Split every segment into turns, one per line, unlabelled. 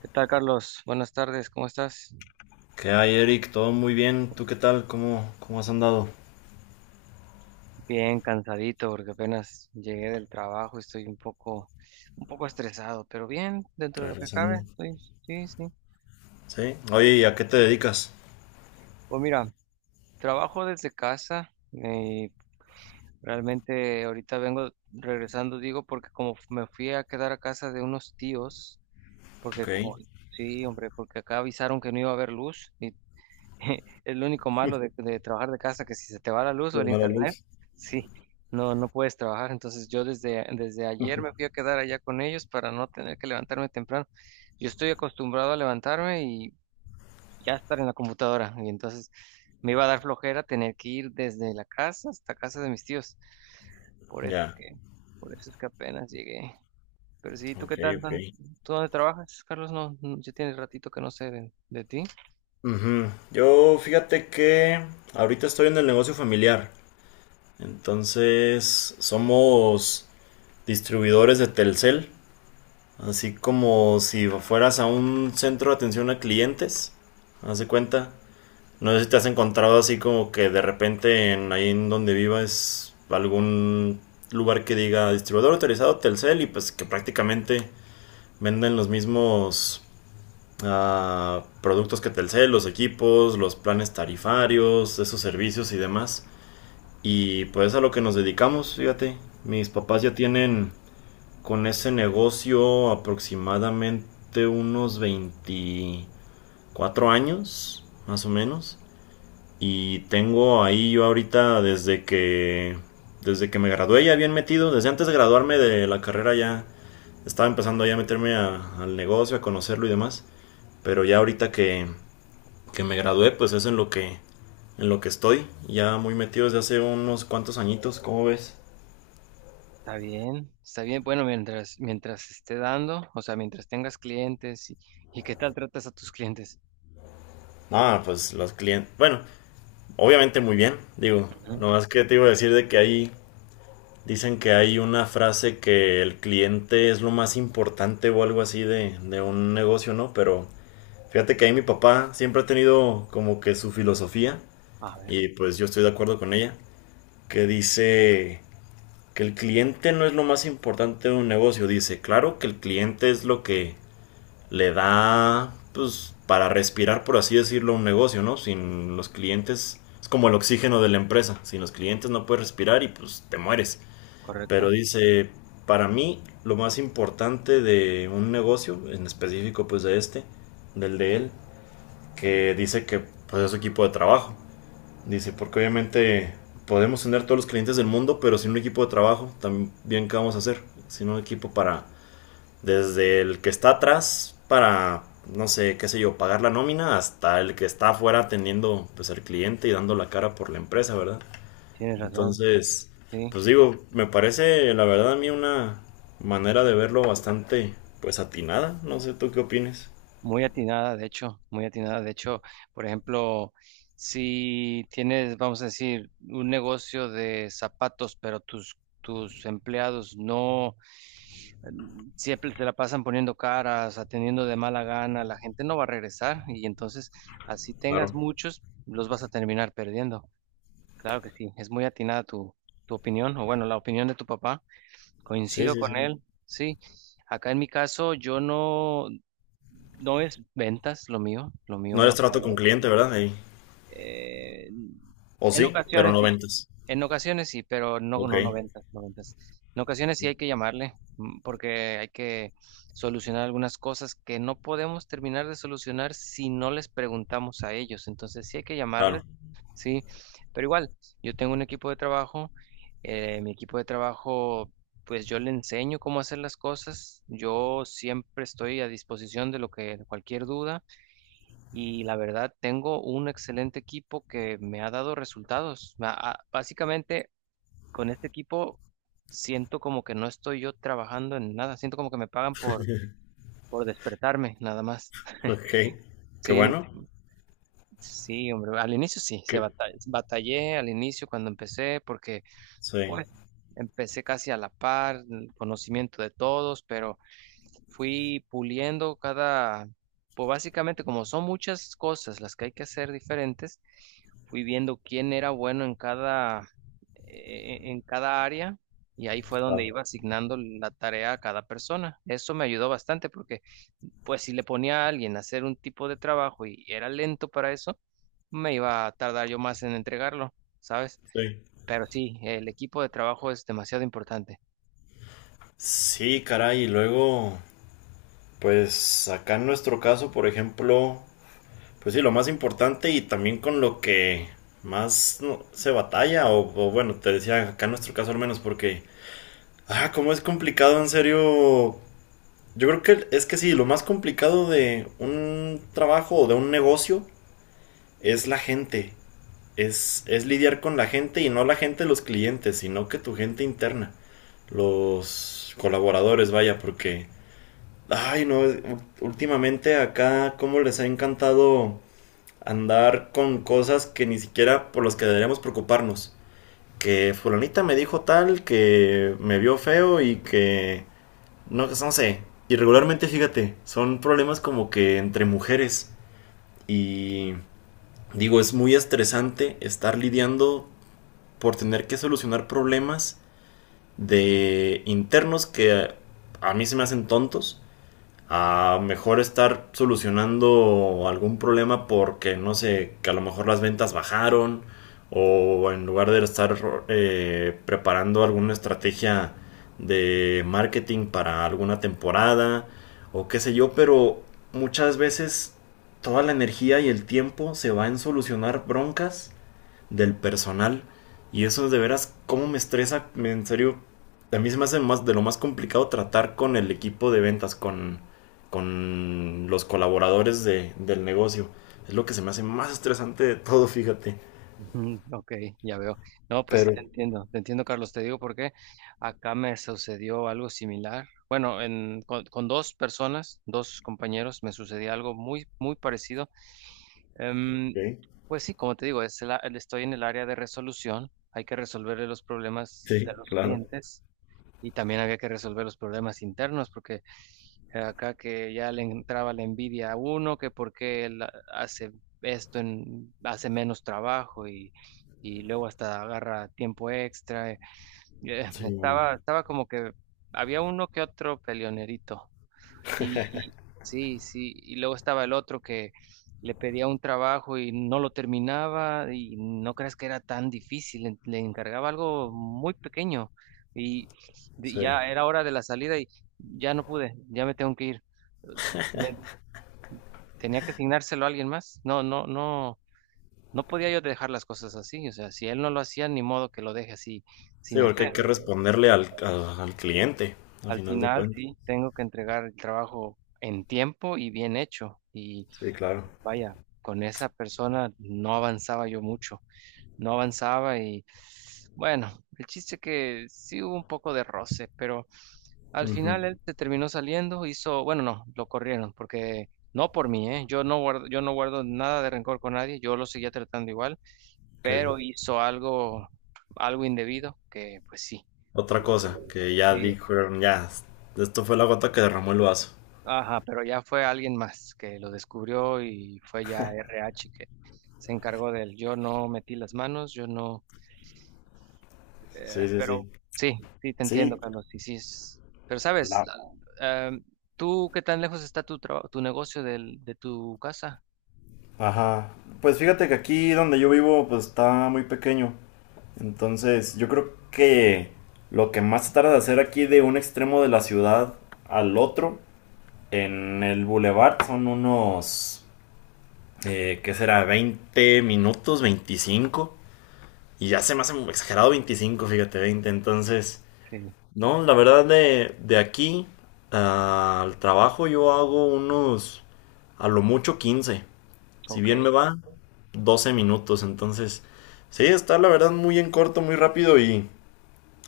¿Qué tal, Carlos? Buenas tardes, ¿cómo estás?
¿Qué hay, Eric? Todo muy bien. ¿Tú qué tal? ¿Cómo has andado?
Bien, cansadito porque apenas llegué del trabajo estoy un poco estresado, pero bien, dentro de lo que cabe,
Regresando.
estoy, sí, sí.
¿Sí? Oye, ¿y a qué te dedicas?
Pues mira, trabajo desde casa y realmente ahorita vengo regresando, digo, porque como me fui a quedar a casa de unos tíos, porque
Ok.
como, sí, hombre, porque acá avisaron que no iba a haber luz y Es lo único malo de trabajar de casa, que si se te va la luz o el
A la
internet,
luz.
sí, no puedes trabajar. Entonces yo desde ayer me fui a quedar allá con ellos para no tener que levantarme temprano. Yo estoy acostumbrado a levantarme y ya estar en la computadora. Y entonces me iba a dar flojera tener que ir desde la casa hasta casa de mis tíos. Por eso es
Ya.
que, por eso es que apenas llegué. Pero sí, ¿tú qué
Ok,
tal?
ok.
¿Tú dónde trabajas, Carlos? No, no, ya tienes ratito que no sé de ti.
Ujú. Yo fíjate que ahorita estoy en el negocio familiar. Entonces, somos distribuidores de Telcel. Así como si fueras a un centro de atención a clientes. Haz de cuenta. No sé si te has encontrado así como que de repente en, ahí en donde vivas algún lugar que diga distribuidor autorizado Telcel y pues que prácticamente venden los mismos productos que Telcel, los equipos, los planes tarifarios, esos servicios y demás. Y pues a lo que nos dedicamos, fíjate. Mis papás ya tienen con ese negocio aproximadamente unos 24 años, más o menos. Y tengo ahí yo ahorita desde que me gradué ya bien metido, desde antes de graduarme de la carrera ya estaba empezando ya a meterme a- al negocio, a conocerlo y demás. Pero ya ahorita que me gradué, pues es en lo que estoy, ya muy metido desde hace unos cuantos añitos, ¿cómo ves?
Está bien, está bien. Bueno, mientras esté dando, o sea, mientras tengas clientes y qué tal tratas a tus clientes.
Ah, pues los clientes, bueno, obviamente muy bien, digo,
Ujú.
no es que te iba a decir de que ahí. Dicen que hay una frase que el cliente es lo más importante o algo así de un negocio, ¿no? Pero fíjate que ahí mi papá siempre ha tenido como que su filosofía
A ver,
y pues yo estoy de acuerdo con ella, que dice que el cliente no es lo más importante de un negocio. Dice, claro que el cliente es lo que le da, pues, para respirar, por así decirlo, un negocio, ¿no? Sin los clientes, es como el oxígeno de la empresa. Sin los clientes no puedes respirar y pues te mueres. Pero
correcto.
dice, para mí lo más importante de un negocio, en específico pues de este, del de él, que dice que pues es su equipo de trabajo. Dice, porque obviamente podemos tener todos los clientes del mundo, pero sin un equipo de trabajo, ¿también qué vamos a hacer? Sin un equipo para, desde el que está atrás para, no sé, qué sé yo, pagar la nómina, hasta el que está afuera atendiendo pues al cliente y dando la cara por la empresa, ¿verdad?
Tienes razón,
Entonces,
sí.
pues digo, me parece la verdad a mí una manera de verlo bastante pues atinada. No sé tú qué opines.
Muy atinada, de hecho, muy atinada. De hecho, por ejemplo, si tienes, vamos a decir, un negocio de zapatos, pero tus empleados no siempre se la pasan poniendo caras, atendiendo de mala gana, la gente no va a regresar y entonces, así tengas
Claro.
muchos, los vas a terminar perdiendo. Claro que sí, es muy atinada tu, tu opinión, o bueno, la opinión de tu papá.
Sí,
Coincido
sí,
con
sí.
él, sí. Acá en mi caso, yo no no es ventas lo
No
mío
eres
es
trato con cliente, ¿verdad? Ahí.
eh,
O
en
sí, pero
ocasiones
no
sí,
ventas.
en ocasiones sí, pero no,
Ok,
no, no ventas, no ventas. En ocasiones sí hay que llamarle porque hay que solucionar algunas cosas que no podemos terminar de solucionar si no les preguntamos a ellos. Entonces sí hay que llamarles,
claro.
sí, pero igual, yo tengo un equipo de trabajo, mi equipo de trabajo, pues yo le enseño cómo hacer las cosas, yo siempre estoy a disposición de lo que cualquier duda y la verdad tengo un excelente equipo que me ha dado resultados. Básicamente con este equipo siento como que no estoy yo trabajando en nada, siento como que me pagan por despertarme nada más.
Ok. Qué
Sí,
bueno.
sí, hombre, al inicio sí,
Que...
batallé al inicio cuando empecé porque...
Sí,
Pues empecé casi a la par, el conocimiento de todos, pero fui puliendo cada, pues básicamente como son muchas cosas las que hay que hacer diferentes, fui viendo quién era bueno en cada área y ahí fue donde
claro.
iba asignando la tarea a cada persona. Eso me ayudó bastante porque pues si le ponía a alguien a hacer un tipo de trabajo y era lento para eso, me iba a tardar yo más en entregarlo, ¿sabes?
Sí.
Pero sí, el equipo de trabajo es demasiado importante.
Sí, caray. Y luego, pues acá en nuestro caso, por ejemplo, pues sí, lo más importante y también con lo que más no, se batalla, o bueno, te decía acá en nuestro caso al menos, porque, ah, cómo es complicado, en serio. Yo creo que es que sí, lo más complicado de un trabajo o de un negocio es la gente. Es lidiar con la gente y no la gente de los clientes, sino que tu gente interna, los colaboradores, vaya, porque, ay, no, últimamente acá, cómo les ha encantado andar con cosas que ni siquiera por las que deberíamos preocuparnos. Que fulanita me dijo tal, que me vio feo y que... No, no sé. Y regularmente, fíjate, son problemas como que entre mujeres. Y digo, es muy estresante estar lidiando por tener que solucionar problemas de internos que a mí se me hacen tontos a mejor estar solucionando algún problema porque no sé, que a lo mejor las ventas bajaron o en lugar de estar preparando alguna estrategia de marketing para alguna temporada o qué sé yo, pero muchas veces toda la energía y el tiempo se va en solucionar broncas del personal. Y eso de veras, ¿cómo me estresa? En serio, a mí se me hace más de lo más complicado tratar con el equipo de ventas, con los colaboradores del negocio. Es lo que se me hace más estresante de todo, fíjate.
Ujú, ok, ya veo. No, pues sí
Pero,
te entiendo, Carlos, te digo por qué. Acá me sucedió algo similar. Bueno, con dos personas, dos compañeros, me sucedió algo muy, muy parecido.
ok,
Em, pues sí, como te digo, es estoy en el área de resolución. Hay que resolver los problemas de
sí,
los
claro.
clientes y también había que resolver los problemas internos porque acá que ya le entraba la envidia a uno, que por qué él hace esto, hace menos trabajo y luego hasta agarra tiempo extra.
Sí, no,
Estaba, estaba como que había uno que otro peleonerito. Y sí, sí, y luego estaba el otro que le pedía un trabajo y no lo terminaba y no creas que era tan difícil, le encargaba algo muy pequeño y
sí.
ya era hora de la salida y ya no pude, ya me tengo que ir. Me tenía que asignárselo a alguien más. No, no podía yo dejar las cosas así, o sea, si él no lo hacía, ni modo que lo deje así
Sí,
sin
porque hay
hacer.
que responderle al, al- al cliente, a
Al
final de
final,
cuentas.
sí, tengo que entregar el trabajo en tiempo y bien hecho. Y
Sí, claro.
vaya, con esa persona no avanzaba yo mucho, no avanzaba y bueno, el chiste que sí hubo un poco de roce, pero al
Ujú,
final él se terminó saliendo, hizo, bueno, no, lo corrieron porque no por mí, ¿eh? Yo no guardo nada de rencor con nadie, yo lo seguía tratando igual,
ok.
pero hizo algo, algo indebido que pues sí,
Otra
tuvo que,
cosa que ya
sí,
dijeron, ya, esto fue la gota que derramó el vaso.
ajá, pero ya fue alguien más que lo descubrió y fue ya RH que se encargó de él. Yo no metí las manos, yo no,
Sí, sí,
pero
sí.
sí, sí, te entiendo,
Sí,
Carlos, sí, sí. Pero sabes,
la...
la- em, ¿tú qué tan lejos está tu, tu negocio del, de tu casa?
Ajá. Pues fíjate que aquí donde yo vivo, pues está muy pequeño. Entonces, yo creo que lo que más se tarda de hacer aquí de un extremo de la ciudad al otro, en el bulevar, son unos, ¿qué será? 20 minutos, 25. Y ya se me hace exagerado 25, fíjate, 20. Entonces,
Sí,
no, la verdad de aquí al trabajo yo hago unos, a lo mucho 15. Si
ok.
bien me va, 12 minutos. Entonces, sí, está la verdad muy en corto, muy rápido y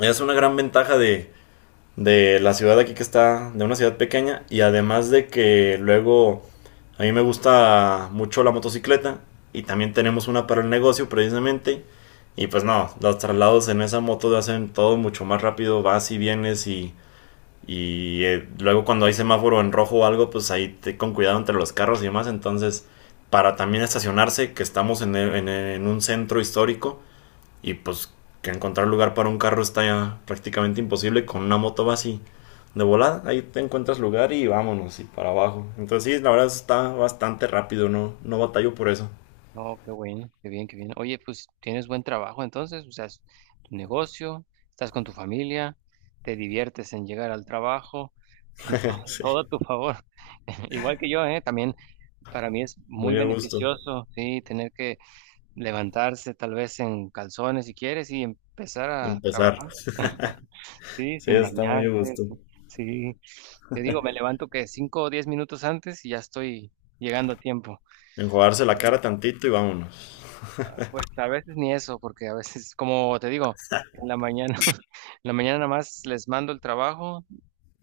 es una gran ventaja de la ciudad aquí que está, de una ciudad pequeña. Y además de que luego a mí me gusta mucho la motocicleta y también tenemos una para el negocio precisamente. Y pues no, los traslados en esa moto te hacen todo mucho más rápido, vas y vienes y luego cuando hay semáforo en rojo o algo, pues ahí con cuidado entre los carros y demás. Entonces, para también estacionarse, que estamos en, e, en en un centro histórico y pues que encontrar lugar para un carro está ya prácticamente imposible. Con una moto va así de volada, ahí te encuentras lugar y vámonos y para abajo. Entonces, sí, la verdad está bastante rápido, no, no batallo por eso.
No, qué bueno, qué bien, qué bien. Oye, pues tienes buen trabajo entonces, o sea, es tu negocio, estás con tu familia, te diviertes en llegar al trabajo, tienes to-
Sí,
todo, a tu favor. Igual que yo, ¿eh? También para mí es muy
muy a gusto.
beneficioso, sí, tener que levantarse tal vez en calzones si quieres y empezar a
Empezar.
trabajar, sí,
Sí,
sin
está muy a
bañarte,
gusto.
sí. Te digo, me levanto que 5 o 10 minutos antes y ya estoy llegando a tiempo.
Enjuagarse la cara tantito y vámonos.
Pues a veces ni eso, porque a veces, como te digo, en la mañana, en la mañana nada más les mando el trabajo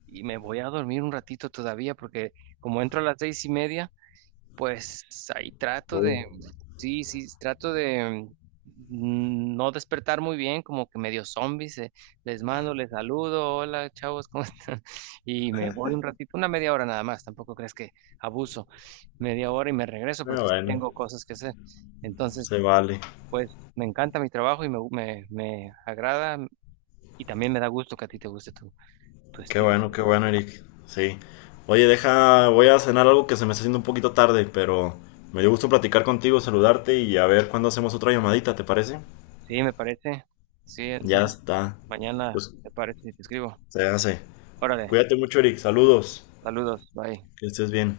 y me voy a dormir un ratito todavía, porque como entro a las 6:30, pues ahí
Uh,
trato de, sí, sí, trato de no despertar muy bien, como que medio zombies, les mando, les saludo, hola chavos, ¿cómo están? Y me voy un ratito, una media hora nada más, tampoco crees que abuso, media hora y me regreso porque sí
bueno.
tengo cosas que hacer. Entonces,
Se vale.
pues me encanta mi trabajo y me agrada y también me da gusto que a ti te guste tu, tu estilo de
Qué
trabajo.
bueno, Eric. Sí. Oye, deja, voy a cenar algo que se me está haciendo un poquito tarde, pero me dio gusto platicar contigo, saludarte y a ver cuándo hacemos otra llamadita, ¿te parece?
Sí, me parece. Sí,
Ya
entonces
está.
mañana
Pues
te parece si te escribo.
se hace.
Órale,
Cuídate mucho, Eric. Saludos.
saludos, bye.
Que estés bien.